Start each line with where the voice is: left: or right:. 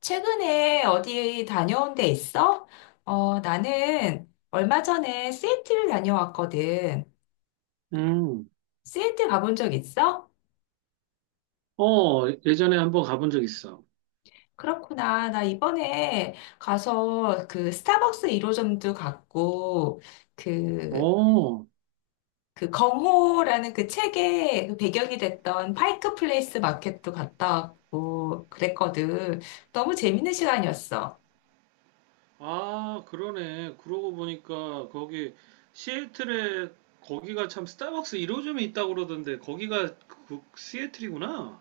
left: 최근에 어디 다녀온 데 있어? 나는 얼마 전에 시애틀 다녀왔거든.
right: 음,
left: 시애틀 가본 적 있어?
right: 어, 예전에 한번 가본 적 있어.
left: 그렇구나. 나 이번에 가서 그 스타벅스 1호점도 갔고, 그,
right: 어,
left: 그 경호라는 그 책의 그 배경이 됐던 파이크 플레이스 마켓도 갔다 왔고, 그랬거든. 너무 재밌는 시간이었어.
right: 아, 그러네. 그러고 보니까 거기 시애틀에 거기가 참 스타벅스 1호점이 있다고 그러던데 거기가 그 시애틀이구나.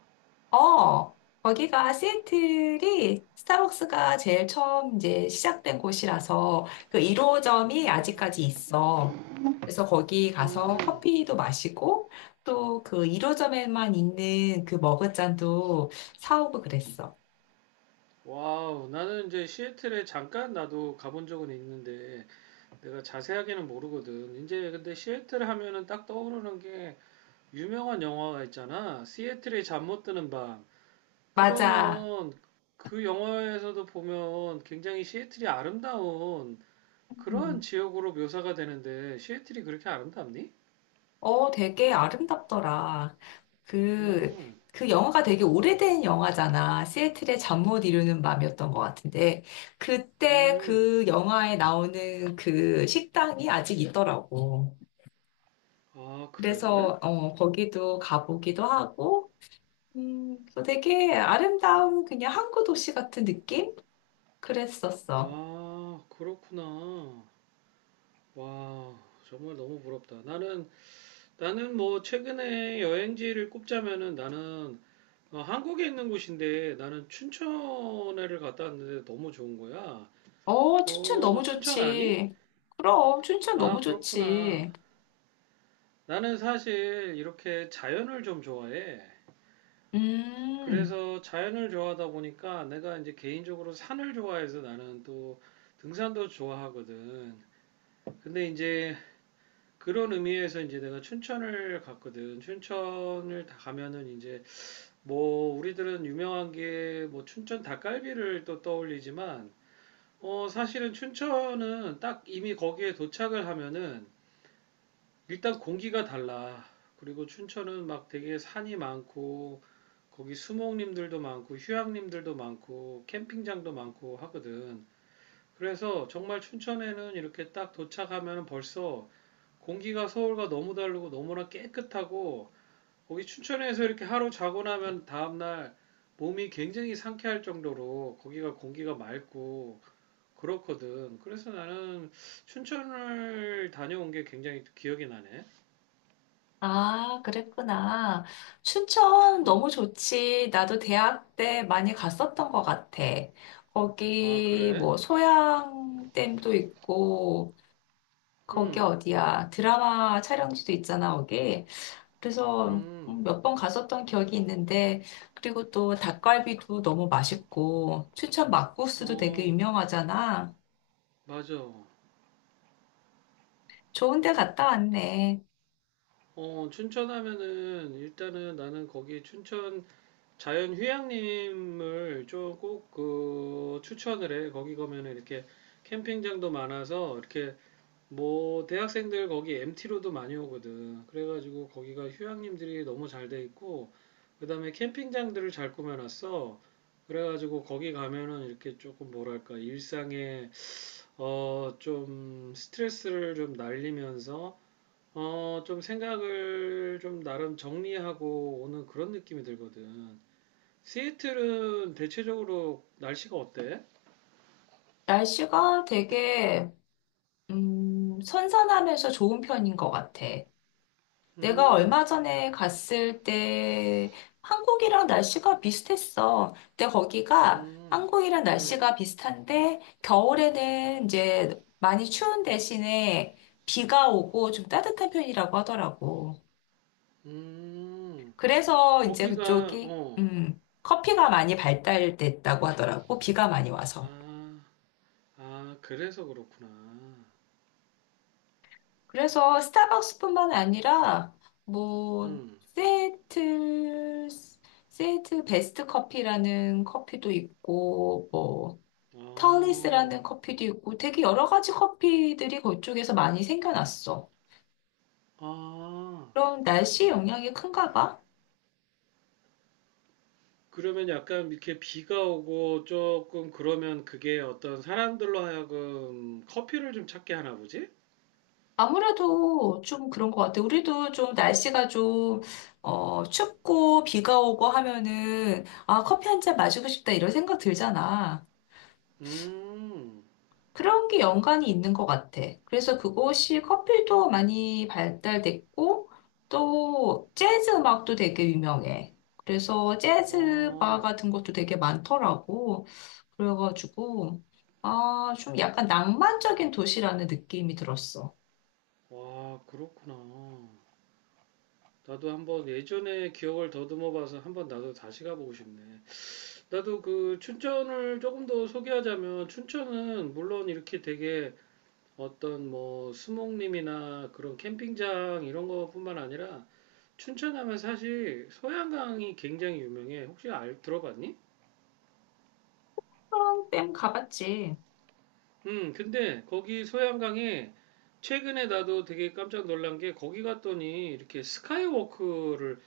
left: 어, 거기가 시애틀이 스타벅스가 제일 처음 이제 시작된 곳이라서 그 1호점이
right: 음,
left: 아직까지 있어. 그래서 거기 가서
right: 음,
left: 커피도 마시고 또 그 1호점에만 있는 그 머그잔도 사오고 그랬어.
right: 와우. 나는 이제 시애틀에 잠깐 나도 가본 적은 있는데 내가 자세하게는 모르거든. 이제 근데 시애틀 하면은 딱 떠오르는 게 유명한 영화가 있잖아. 시애틀의 잠 못 드는 밤.
left: 맞아.
right: 그러면 그 영화에서도 보면 굉장히 시애틀이 아름다운 그러한
left: 음.
right: 지역으로 묘사가 되는데 시애틀이 그렇게 아름답니?
left: 되게 아름답더라. 그,
right: 음,
left: 그 영화가 되게 오래된 영화잖아. 시애틀의 잠 못 이루는 밤이었던 것 같은데, 그때
right: 음,
left: 그 영화에 나오는 그 식당이 아직 있더라고.
right: 아, 그래?
left: 그래서, 거기도 가보기도 하고, 그 되게 아름다운 그냥 항구 도시 같은 느낌? 그랬었어.
right: 아, 그렇구나. 와, 정말 너무 부럽다. 나는 뭐 최근에 여행지를 꼽자면은 나는 어, 한국에 있는 곳인데 나는 춘천에를 갔다 왔는데 너무 좋은 거야.
left: 어, 춘천 너무
right: 어, 춘천 아니?
left: 좋지. 그럼, 춘천 너무
right: 아, 그렇구나.
left: 좋지.
right: 나는 사실 이렇게 자연을 좀 좋아해.
left: 음.
right: 그래서 자연을 좋아하다 보니까 내가 이제 개인적으로 산을 좋아해서 나는 또 등산도 좋아하거든. 근데 이제 그런 의미에서 이제 내가 춘천을 갔거든. 춘천을 다 가면은 이제 뭐 우리들은 유명한 게 뭐 춘천 닭갈비를 또 떠올리지만 어 사실은 춘천은 딱 이미 거기에 도착을 하면은 일단 공기가 달라. 그리고 춘천은 막 되게 산이 많고 거기 수목님들도 많고 휴양님들도 많고 캠핑장도 많고 하거든. 그래서 정말 춘천에는 이렇게 딱 도착하면 벌써 공기가 서울과 너무 다르고 너무나 깨끗하고 거기 춘천에서 이렇게 하루 자고 나면 다음날 몸이 굉장히 상쾌할 정도로 거기가 공기가 맑고 그렇거든. 그래서 나는 춘천을 다녀온 게 굉장히 기억이 나네.
left: 아, 그랬구나. 춘천 너무
right: 음.
left: 좋지. 나도 대학 때 많이 갔었던 것 같아.
right: 아,
left: 거기
right: 그래?
left: 뭐 소양댐도 있고 거기
right: 음,
left: 어디야? 드라마 촬영지도 있잖아, 거기. 그래서
right: 음,
left: 몇번 갔었던 기억이 있는데 그리고 또 닭갈비도 너무 맛있고 춘천 막국수도 되게
right: 어,
left: 유명하잖아.
right: 맞아.
left: 좋은 데 갔다 왔네.
right: 어, 춘천 하면은 일단은 나는 거기 춘천 자연휴양림을 좀 꼭 그 추천을 해. 거기 가면은 이렇게 캠핑장도 많아서 이렇게 뭐 대학생들 거기 MT로도 많이 오거든. 그래가지고 거기가 휴양림들이 너무 잘 돼 있고 그다음에 캠핑장들을 잘 꾸며놨어. 그래가지고 거기 가면은 이렇게 조금 뭐랄까 일상의 어, 좀 스트레스를 좀 날리면서 어, 좀 생각을 좀 나름 정리하고 오는 그런 느낌이 들거든. 시애틀은 대체적으로 날씨가 어때?
left: 날씨가 되게 선선하면서 좋은 편인 것 같아. 내가
right: 음,
left: 얼마 전에 갔을 때 한국이랑 날씨가 비슷했어. 근데 거기가
right: 음,
left: 한국이랑
right: 음,
left: 날씨가 비슷한데 겨울에는 이제 많이 추운 대신에 비가 오고 좀 따뜻한 편이라고 하더라고.
right: 음.
left: 그래서 이제
right: 거기가
left: 그쪽이
right: 어,
left: 커피가 많이 발달됐다고 하더라고. 비가 많이 와서.
right: 아, 아, 그래서 그렇구나.
left: 그래서 스타벅스뿐만 아니라 뭐
right: 음,
left: 세틀 세틀 베스트 커피라는 커피도 있고 뭐
right: 어,
left: 털리스라는 커피도 있고 되게 여러 가지 커피들이 그쪽에서 많이 생겨났어.
right: 아.
left: 그럼 날씨 영향이 큰가 봐?
right: 그러면 약간 이렇게 비가 오고 조금 그러면 그게 어떤 사람들로 하여금 커피를 좀 찾게 하나 보지?
left: 아무래도 좀 그런 것 같아. 우리도 좀 날씨가 좀, 춥고 비가 오고 하면은, 아, 커피 한 잔 마시고 싶다 이런 생각 들잖아.
right: 음,
left: 그런 게 연관이 있는 것 같아. 그래서 그곳이 커피도 많이 발달됐고, 또 재즈 음악도 되게 유명해. 그래서 재즈 바
right: 아,
left: 같은 것도 되게 많더라고. 그래가지고, 아, 좀 약간 낭만적인 도시라는 느낌이 들었어.
right: 와, 그렇구나. 나도 한번 예전에 기억을 더듬어 봐서 한번 나도 다시 가보고 싶네. 나도 그 춘천을 조금 더 소개하자면 춘천은 물론 이렇게 되게 어떤 뭐 수목림이나 그런 캠핑장 이런 것뿐만 아니라 춘천 하면 사실 소양강이 굉장히 유명해. 혹시 알 들어봤니?
left: 그럼 가봤지.
right: 근데 거기 소양강에 최근에 나도 되게 깜짝 놀란 게 거기 갔더니 이렇게 스카이워크를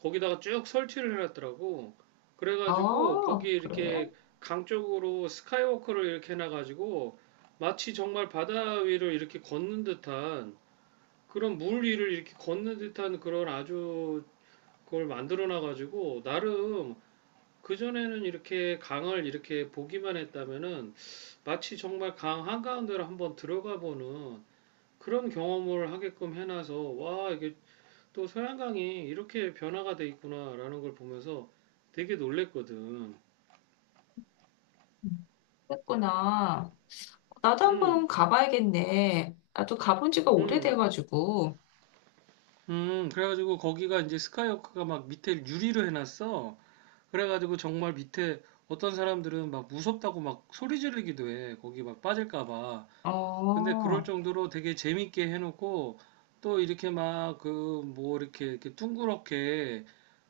right: 거기다가 쭉 설치를 해놨더라고. 그래가지고 거기
left: 아, 그래?
right: 이렇게 강 쪽으로 스카이워크를 이렇게 해놔가지고 마치 정말 바다 위를 이렇게 걷는 듯한 그런 물 위를 이렇게 걷는 듯한 그런 아주 그걸 만들어 놔 가지고 나름 그전에는 이렇게 강을 이렇게 보기만 했다면은 마치 정말 강 한가운데로 한번 들어가 보는 그런 경험을 하게끔 해놔서 와 이게 또 소양강이 이렇게 변화가 돼 있구나라는 걸 보면서 되게 놀랬거든.
left: 그랬구나. 나도 한번
right: 음,
left: 가봐야겠네. 나도 가본 지가
right: 음,
left: 오래돼가지고.
right: 그래가지고 거기가 이제 스카이워크가 막 밑에 유리로 해놨어. 그래가지고 정말 밑에 어떤 사람들은 막 무섭다고 막 소리 지르기도 해. 거기 막 빠질까 봐. 근데 그럴
left: 어.
right: 정도로 되게 재밌게 해놓고 또 이렇게 막 그 뭐 이렇게 둥그렇게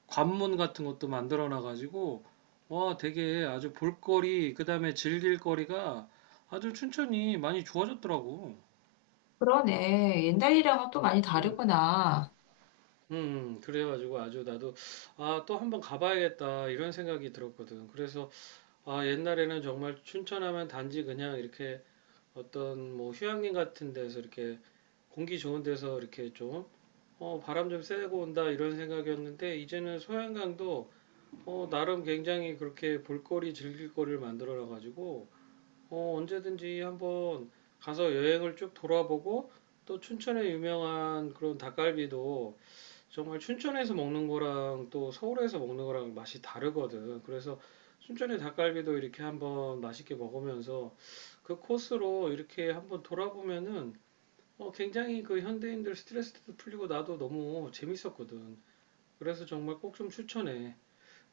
right: 관문 같은 것도 만들어 놔가지고 와 되게 아주 볼거리 그다음에 즐길 거리가 아주 춘천이 많이 좋아졌더라고.
left: 그러네. 옛날이랑은 또 많이
right: 음,
left: 다르구나.
right: 그래가지고 아주 나도 아 또 한번 가봐야겠다 이런 생각이 들었거든. 그래서 아, 옛날에는 정말 춘천하면 단지 그냥 이렇게 어떤 뭐 휴양림 같은 데서 이렇게 공기 좋은 데서 이렇게 좀 어, 바람 좀 쐬고 온다 이런 생각이었는데 이제는 소양강도 어, 나름 굉장히 그렇게 볼거리 즐길 거리를 만들어 가지고 어, 언제든지 한번 가서 여행을 쭉 돌아보고 또 춘천의 유명한 그런 닭갈비도 정말 춘천에서 먹는 거랑 또 서울에서 먹는 거랑 맛이 다르거든. 그래서 춘천의 닭갈비도 이렇게 한번 맛있게 먹으면서 그 코스로 이렇게 한번 돌아보면은 어, 굉장히 그 현대인들 스트레스도 풀리고 나도 너무 재밌었거든. 그래서 정말 꼭 좀 추천해.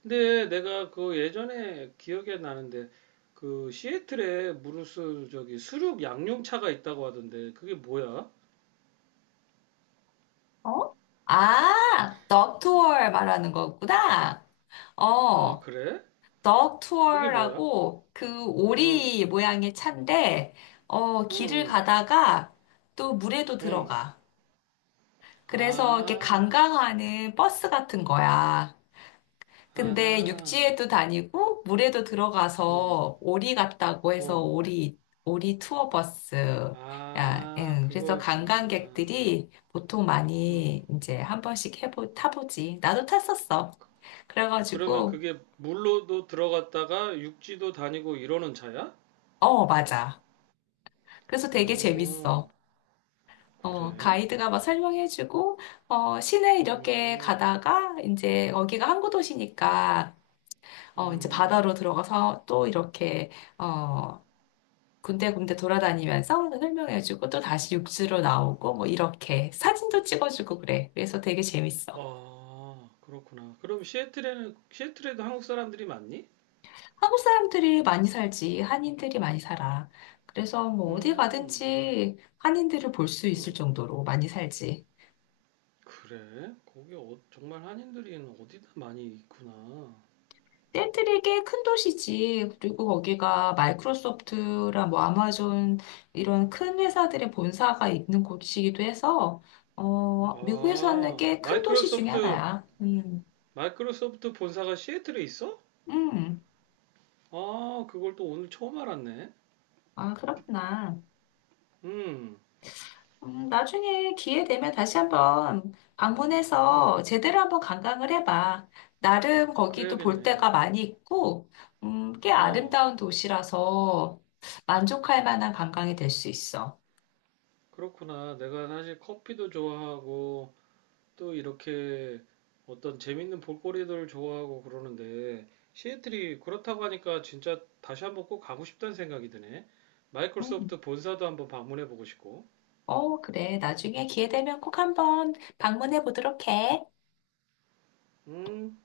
right: 근데 내가 그 예전에 기억이 나는데 그 시애틀에 무르스 저기 수륙 양용차가 있다고 하던데 그게 뭐야?
left: 어? 아, 덕 투어 말하는 거구나.
right: 아,
left: 어,
right: 그래?
left: 덕
right: 그게 뭐야?
left: 투어라고 그
right: 응,
left: 오리 모양의 차인데, 길을
right: 응,
left: 가다가 또 물에도
right: 응, 응.
left: 들어가. 그래서 이렇게
right: 아,
left: 관광하는 버스 같은 거야. 근데
right: 아하,
left: 육지에도 다니고 물에도
right: 어,
left: 들어가서 오리 같다고 해서
right: 어,
left: 오리 투어 버스 야,
right: 아,
left: 응. 그래서
right: 그거였구나.
left: 관광객들이 보통
right: 음,
left: 많이 이제 한 번씩 해보 타보지. 나도 탔었어.
right: 그러면
left: 그래가지고
right: 그게 물로도 들어갔다가 육지도 다니고 이러는 차야?
left: 어 맞아. 그래서 되게
right: 오,
left: 재밌어.
right: 그래?
left: 가이드가 막 설명해주고, 시내 이렇게
right: 음,
left: 가다가, 이제, 여기가 항구 도시니까, 이제
right: 음,
left: 바다로 들어가서 또 이렇게, 어, 군데군데 돌아다니면서 설명해주고 또 다시 육지로 나오고 뭐 이렇게 사진도 찍어주고 그래. 그래서 되게 재밌어.
right: 아, 그렇구나. 그럼 시애틀에도 한국 사람들이 많니?
left: 한국 사람들이 많이 살지. 한인들이 많이 살아. 그래서 뭐 어디
right: 음,
left: 가든지 한인들을 볼 수 있을
right: 음,
left: 정도로 많이 살지.
right: 그래? 거기 어, 정말 한인들이 어디다 많이 있구나.
left: 샌들이 꽤 큰 도시지. 그리고 거기가 마이크로소프트랑 뭐 아마존 이런 큰 회사들의 본사가 있는 곳이기도 해서 미국에서 하는
right: 아,
left: 꽤 큰 도시 중에
right: 마이크로소프트
left: 하나야.
right: 마이크로소프트 본사가 시애틀에 있어?
left: 음.
right: 아, 그걸 또 오늘 처음 알았네.
left: 아, 그렇구나.
right: 음,
left: 나중에 기회 되면 다시 한번 방문해서
right: 음,
left: 제대로 한번 관광을 해봐. 나름 거기도 볼
right: 그래야겠네.
left: 데가 많이 있고, 꽤
right: 어,
left: 아름다운 도시라서 만족할 만한 관광이 될 수 있어.
right: 그렇구나. 내가 사실 커피도 좋아하고 또 이렇게 어떤 재밌는 볼거리들 좋아하고 그러는데 시애틀이 그렇다고 하니까 진짜 다시 한번 꼭 가고 싶다는 생각이 드네.
left: 음,
right: 마이크로소프트 본사도 한번 방문해 보고 싶고.
left: 어, 그래. 나중에 기회 되면 꼭 한번 방문해 보도록 해.
right: 음,